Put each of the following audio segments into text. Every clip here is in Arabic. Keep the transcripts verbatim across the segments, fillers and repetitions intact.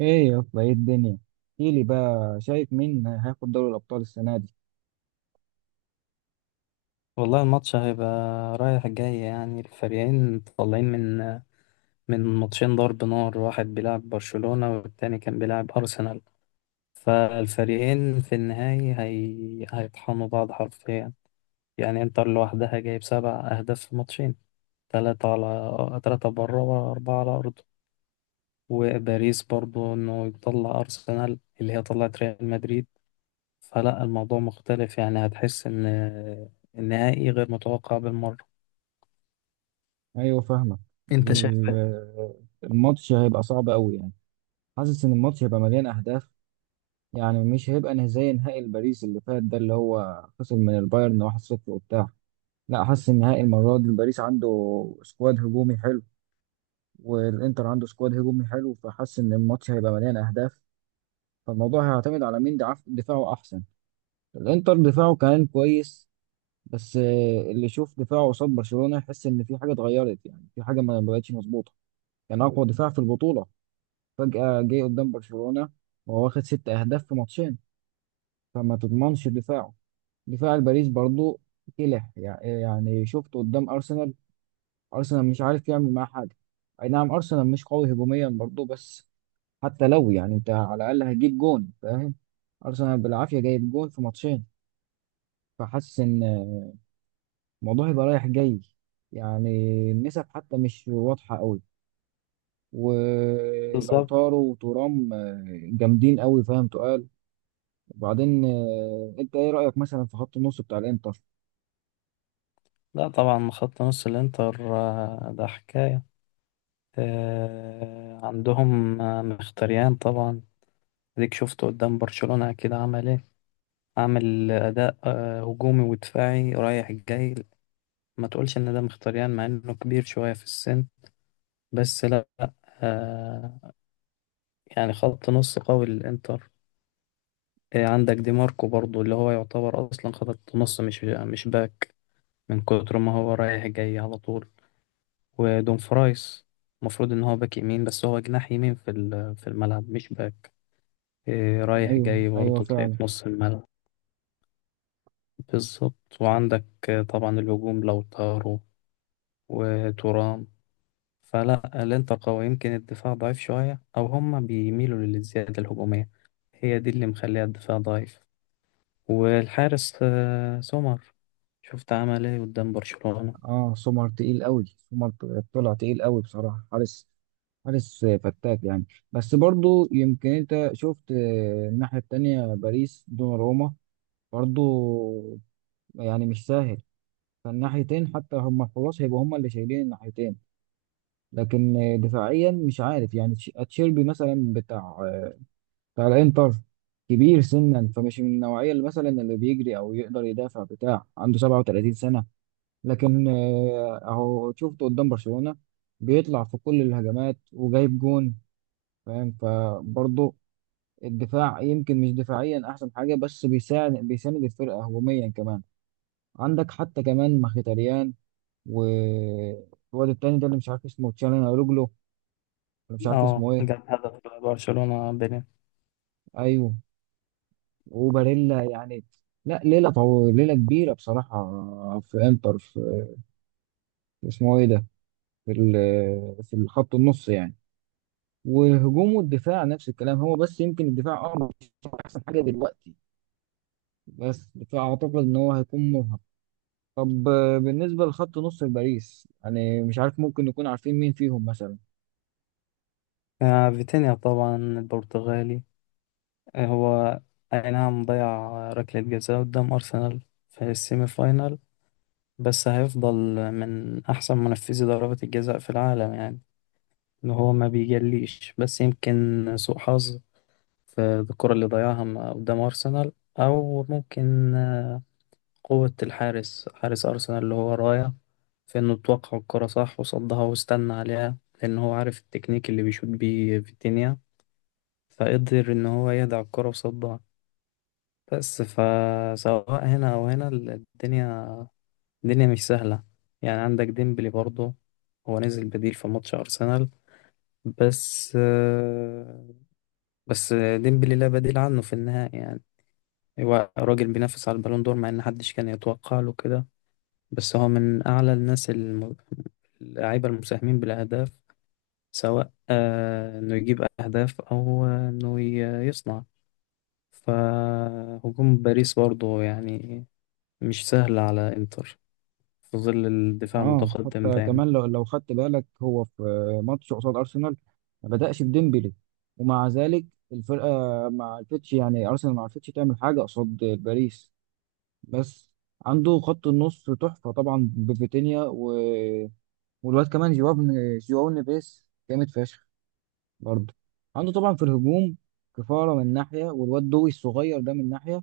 ايه يا اسطى، ايه الدنيا؟ احكيلي بقى، شايف مين هياخد دوري الابطال السنه دي؟ والله الماتش هيبقى رايح جاي، يعني الفريقين طالعين من من ماتشين ضرب نار. واحد بيلعب برشلونة والتاني كان بيلعب أرسنال، فالفريقين في النهاية هي... هيطحنوا بعض حرفيا. يعني انتر لوحدها جايب سبع أهداف في ماتشين، تلاتة على تلاتة بره وأربعة على أرضه. وباريس برضو إنه يطلع أرسنال اللي هي طلعت ريال مدريد، فلا الموضوع مختلف. يعني هتحس إن النهائي غير متوقع بالمرة. ايوه، فاهمك. انت شايف؟ ال- الماتش هيبقى صعب قوي يعني. حاسس ان الماتش هيبقى مليان اهداف. يعني مش هيبقى نه- زي نهائي باريس اللي فات، ده اللي هو خسر من البايرن واحد لا شيء وبتاع. لا، حاسس ان نهائي المره دي باريس عنده سكواد هجومي حلو، والانتر عنده سكواد هجومي حلو، فحاسس ان الماتش هيبقى مليان اهداف. فالموضوع هيعتمد على مين دعف- دفاعه احسن. الانتر دفاعه كان كويس، بس آه، اللي يشوف دفاعه قصاد برشلونة يحس ان في حاجة اتغيرت، يعني في حاجة ما ما بقتش مظبوطة. يعني اقوى دفاع في البطولة فجأة جه قدام برشلونة وهو واخد ست اهداف في ماتشين، فما تضمنش دفاعه. دفاع الباريس برضو كلح، يع- يعني شفت قدام ارسنال، ارسنال مش عارف يعمل معاه حاجة. اي نعم، ارسنال مش قوي هجوميا برضو، بس حتى لو، يعني انت على الاقل هتجيب جون فاهم. ارسنال بالعافية جايب جون في ماتشين. فحاسس ان الموضوع يبقى رايح جاي، يعني النسب حتى مش واضحة قوي. ولو بالظبط. طاروا وترام آه، جامدين قوي، فاهم؟ تقال. وبعدين آه، انت ايه رأيك مثلا في خط النص بتاع الانتر؟ لا طبعا، خط نص الانتر آه، ده حكاية. آه، عندهم آه، مختريان طبعا. اديك شفته قدام برشلونة، اكيد عمل ايه؟ عامل اداء آه، هجومي ودفاعي رايح جاي. ما تقولش ان ده مختريان مع انه كبير شوية في السن، بس لا. آه، يعني خط نص قوي للانتر. آه، عندك دي ماركو برضو اللي هو يعتبر اصلا خط نص، مش مش باك، من كتر ما هو رايح جاي على طول. ودون فرايس المفروض ان هو باك يمين، بس هو جناح يمين في ال- في الملعب، مش باك. إيه، رايح ايوه جاي ايوه، برضه تلاقيه فعلا. في نص الملعب. بالظبط، وعندك آه، طبعا الهجوم لوتارو وتورام، فلا الانتر قوي. يمكن الدفاع ضعيف شوية، او هما بيميلوا للزيادة الهجومية، هي دي اللي مخليها الدفاع ضعيف. والحارس آه، سومر، شفت عمل ايه قدام برشلونة؟ اه، سومر تقيل قوي، سومر طلع تقيل قوي بصراحة. حارس، حارس فتاك يعني. بس برضو يمكن انت شفت، آه، الناحية التانية باريس دوناروما برضو، يعني مش سهل. فالناحيتين حتى هما خلاص هيبقوا هما اللي شايلين الناحيتين. لكن دفاعيا مش عارف يعني، تش- اتشيربي مثلا بتاع بتاع الانتر كبير سنا، فمش من النوعيه اللي مثلا اللي بيجري او يقدر يدافع، بتاع عنده سبعة وتلاتين سنه. لكن آه، اهو شفته قدام برشلونه بيطلع في كل الهجمات وجايب جون، فاهم؟ فبرضه الدفاع يمكن مش دفاعيا احسن حاجه، بس بيساعد بيساند الفرقه هجوميا كمان. عندك حتى كمان مخيتاريان، والواد التاني ده اللي مش عارف اسمه، تشالهانوغلو ولا مش عارف اه، اسمه ايه. جاب هدف برشلونة بين. ايوه. وباريلا يعني، لا ليله طو... ليله كبيره بصراحه في انتر. في اسمه ايه ده، في ال- في الخط النص يعني. وهجوم والدفاع نفس الكلام، هو بس يمكن الدفاع اه مش احسن حاجه دلوقتي، بس فاعتقد ان هو هيكون مرهق. طب آه، بالنسبه لخط نص باريس يعني مش عارف، ممكن نكون عارفين مين فيهم مثلا؟ آه، فيتينيا طبعا البرتغالي. آه، هو أي نعم ضيع ركلة جزاء قدام أرسنال في السيمي فاينال، بس هيفضل من أحسن منفذي ضربات الجزاء في العالم. يعني إن هو ما بيجليش، بس يمكن سوء حظ في الكرة اللي ضيعها م- قدام أرسنال، أو ممكن آه، قوة الحارس حارس أرسنال اللي هو رايا، في إنه توقع الكرة صح وصدها واستنى عليها، لأن هو عارف التكنيك اللي بيشوط بيه فيتينيا، فقدر إن هو يدع الكرة وصدها. بس فسواء هنا أو هنا، ال- الدنيا الدنيا مش سهلة. يعني عندك ديمبلي برضه، هو نزل بديل في ماتش أرسنال، بس آه، بس ديمبلي لا بديل عنه في النهائي. يعني هو راجل بينافس على البالون دور، مع إن محدش كان يتوقع له كده، بس هو من أعلى الناس، الم- اللعيبة المساهمين بالأهداف، سواء آه، إنه يجيب أهداف أو آه، إنه ي- يصنع. فهجوم باريس برضه يعني مش سهلة على إنتر في ظل الدفاع اه، المتقدم حتى دايما. كمان لو لو خدت بالك، هو في ماتش قصاد ارسنال ما بدأش بديمبلي، ومع ذلك الفرقه ما عرفتش، يعني ارسنال ما عرفتش تعمل حاجه قصاد باريس. بس عنده خط النص تحفه طبعا بفيتينيا و... والواد كمان جواو، جواو نيفيس جامد فشخ. برضه عنده طبعا في الهجوم كفاره من ناحيه، والواد دوي الصغير ده من ناحيه.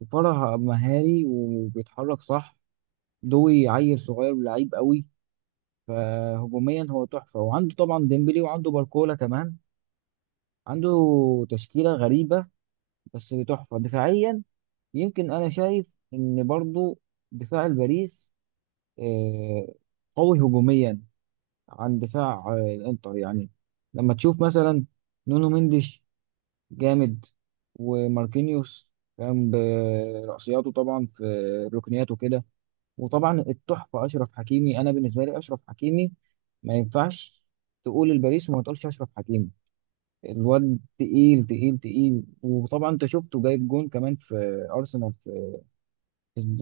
كفاره مهاري وبيتحرك صح. دوي عيل صغير ولعيب قوي. فهجوميا هو تحفة، وعنده طبعا ديمبلي وعنده باركولا كمان. عنده تشكيلة غريبة، بس تحفة دفاعيا. يمكن أنا شايف إن برضو دفاع الباريس آه، قوي هجوميا عن دفاع آه، الإنتر يعني. لما تشوف مثلا نونو مندش جامد، وماركينيوس كان برأسياته طبعا في ركنياته كده. وطبعا التحفه اشرف حكيمي، انا بالنسبه لي اشرف حكيمي ما ينفعش تقول الباريس وما تقولش اشرف حكيمي. الواد تقيل تقيل تقيل، وطبعا انت شفته جايب جون كمان في ارسنال، في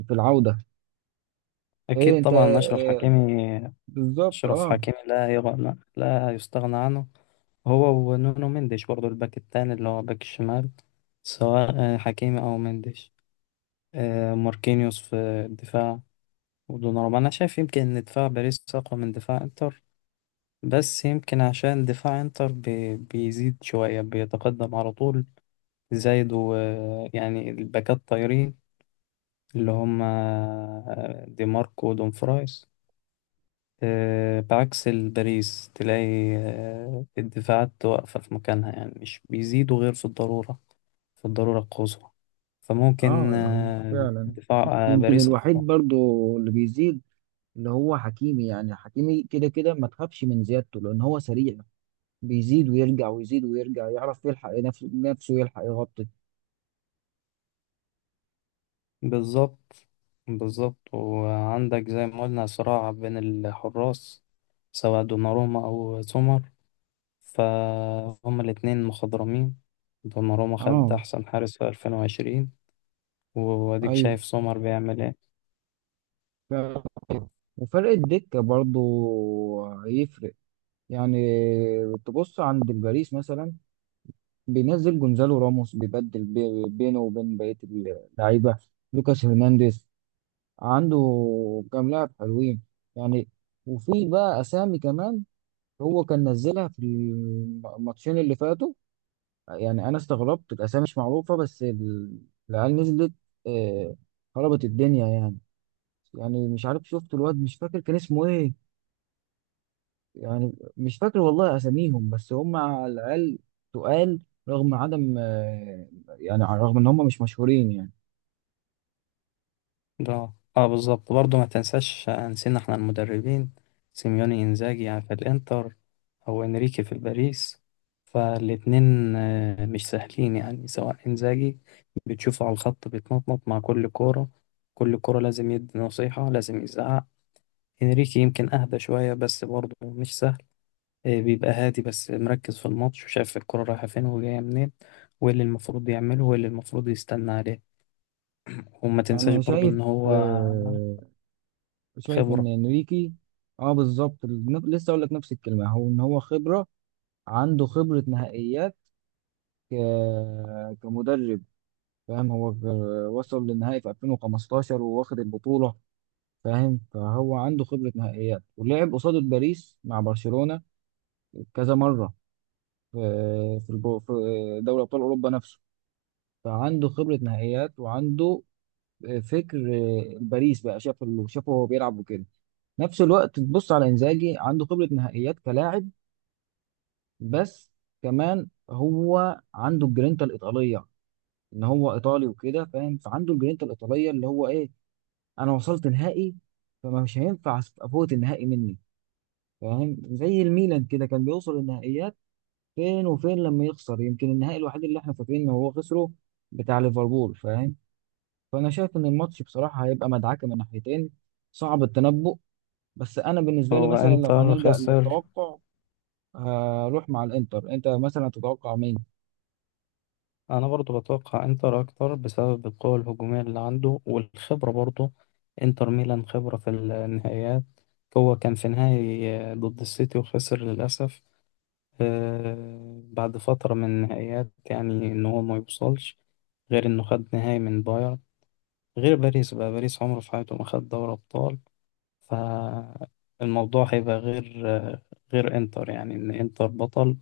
في العوده. ايه أكيد انت طبعا أشرف آه، حكيمي بالظبط، أشرف اه. حكيمي لا يغنى لا يستغنى عنه، هو ونونو مندش برضه، الباك التاني اللي هو باك الشمال، سواء حكيمي أو مندش. آه، ماركينيوس في الدفاع، ودوناروما. أنا شايف يمكن إن دفاع باريس أقوى من دفاع إنتر، بس يمكن عشان دفاع إنتر بي- بيزيد شوية، بيتقدم على طول، زايد. ويعني الباكات طايرين، اللي هم آه، دي ماركو ودومفرايس، آه، بعكس الباريس. تلاقي آه، الدفاعات واقفة في مكانها، يعني مش بيزيدوا غير في الضرورة، في الضرورة القصوى. فممكن اه، آه، فعلا. دفاع آه، يمكن باريس أقوى. الوحيد برضو اللي بيزيد اللي هو حكيمي، يعني حكيمي كده كده ما تخافش من زيادته لان هو سريع، بيزيد ويرجع ويزيد ويرجع، يعرف يلحق نفسه نفسه يلحق يغطي. بالظبط، بالظبط. وعندك زي ما قلنا صراع بين الحراس، سواء دوناروما أو سومر، فهم الاتنين مخضرمين. دوناروما خد اه، أحسن حارس في ألفين و عشرين، واديك ايوه. شايف سومر بيعمل ايه. ف- وفرق الدكة برضو هيفرق يعني. تبص عند الباريس مثلا، بينزل جونزالو راموس، بيبدل بي- بينه وبين بقية اللعيبة. لوكاس هرنانديز، عنده كام لاعب حلوين يعني. وفي بقى أسامي كمان هو كان نزلها في الماتشين اللي فاتوا. يعني أنا استغربت، الأسامي مش معروفة، بس ال- العيال نزلت آه، خربت الدنيا يعني. يعني مش عارف، شفت الواد مش فاكر كان اسمه ايه، يعني مش فاكر والله اساميهم، بس هم على الاقل تقال. رغم عدم، آه، يعني رغم ان هم مش مشهورين يعني. ده اه، بالظبط. برضه ما تنساش، نسينا احنا المدربين، سيميوني انزاجي يعني في الانتر، او انريكي في الباريس. فالاتنين آه، مش سهلين، يعني سواء انزاجي، بتشوفه على الخط بيتنطط مع كل كورة، كل كورة لازم يدي نصيحة، لازم يزعق. انريكي يمكن اهدى شوية، بس برضه مش سهل. آه، بيبقى هادي، بس مركز في الماتش وشايف الكورة رايحة فين وجاية منين، وايه اللي المفروض يعمله وايه اللي المفروض يستنى عليه. وما تنساش انا برضو شايف ان هو آه، شايف ان خبرة. انريكي. اه بالظبط، نف- لسه اقول لك نفس الكلمه، هو ان هو خبره، عنده خبره نهائيات ك- كمدرب، فاهم؟ هو غ- وصل للنهائي في ألفين وخمستاشر وواخد البطوله، فاهم؟ فهو عنده خبره نهائيات ولعب قصاد باريس مع برشلونه كذا مره في في البو- في دوري ابطال اوروبا نفسه. فعنده خبره نهائيات وعنده آه، فكر آه، باريس بقى شاف اللي شافه وهو بيلعب وكده. نفس الوقت تبص على انزاجي، عنده خبره نهائيات كلاعب، بس كمان هو عنده الجرينتا الايطاليه، ان هو ايطالي وكده فاهم. فعنده الجرينتا الايطاليه اللي هو ايه، انا وصلت نهائي فما مش هينفع افوت النهائي مني، فاهم؟ زي الميلان كده كان بيوصل النهائيات فين وفين، لما يخسر يمكن النهائي الوحيد اللي احنا فاكرين ان هو خسره بتاع ليفربول، فاهم؟ فانا شايف ان الماتش بصراحه هيبقى مدعكه من ناحيتين، صعب التنبؤ. بس انا بالنسبه لي هو مثلا لو انتر هنلجأ خسر. للتوقع هروح مع الانتر، انت مثلا تتوقع مين؟ انا برضو بتوقع انتر اكتر، بسبب القوة الهجومية اللي عنده والخبرة برضو. انتر ميلان خبرة في النهائيات، هو كان في نهائي ضد السيتي وخسر للأسف. آه، بعد فترة من النهائيات، يعني ان هو ما يوصلش، غير انه خد نهائي من بايرن. غير باريس بقى، باريس عمره في حياته ما خد دوري ابطال. فالموضوع هيبقى غير غير انتر، يعني ان انتر بطل،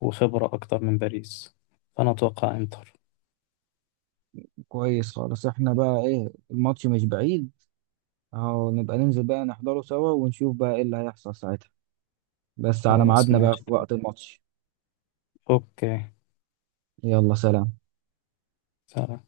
وخبرة اكتر من باريس. فانا اتوقع انتر. كويس خالص. احنا بقى ايه، الماتش مش بعيد، اهو نبقى ننزل بقى نحضره سوا ونشوف بقى ايه اللي هيحصل ساعتها. بس على خلاص، ميعادنا بقى ماشي، في وقت الماتش. اوكي، يلا، سلام. سلام.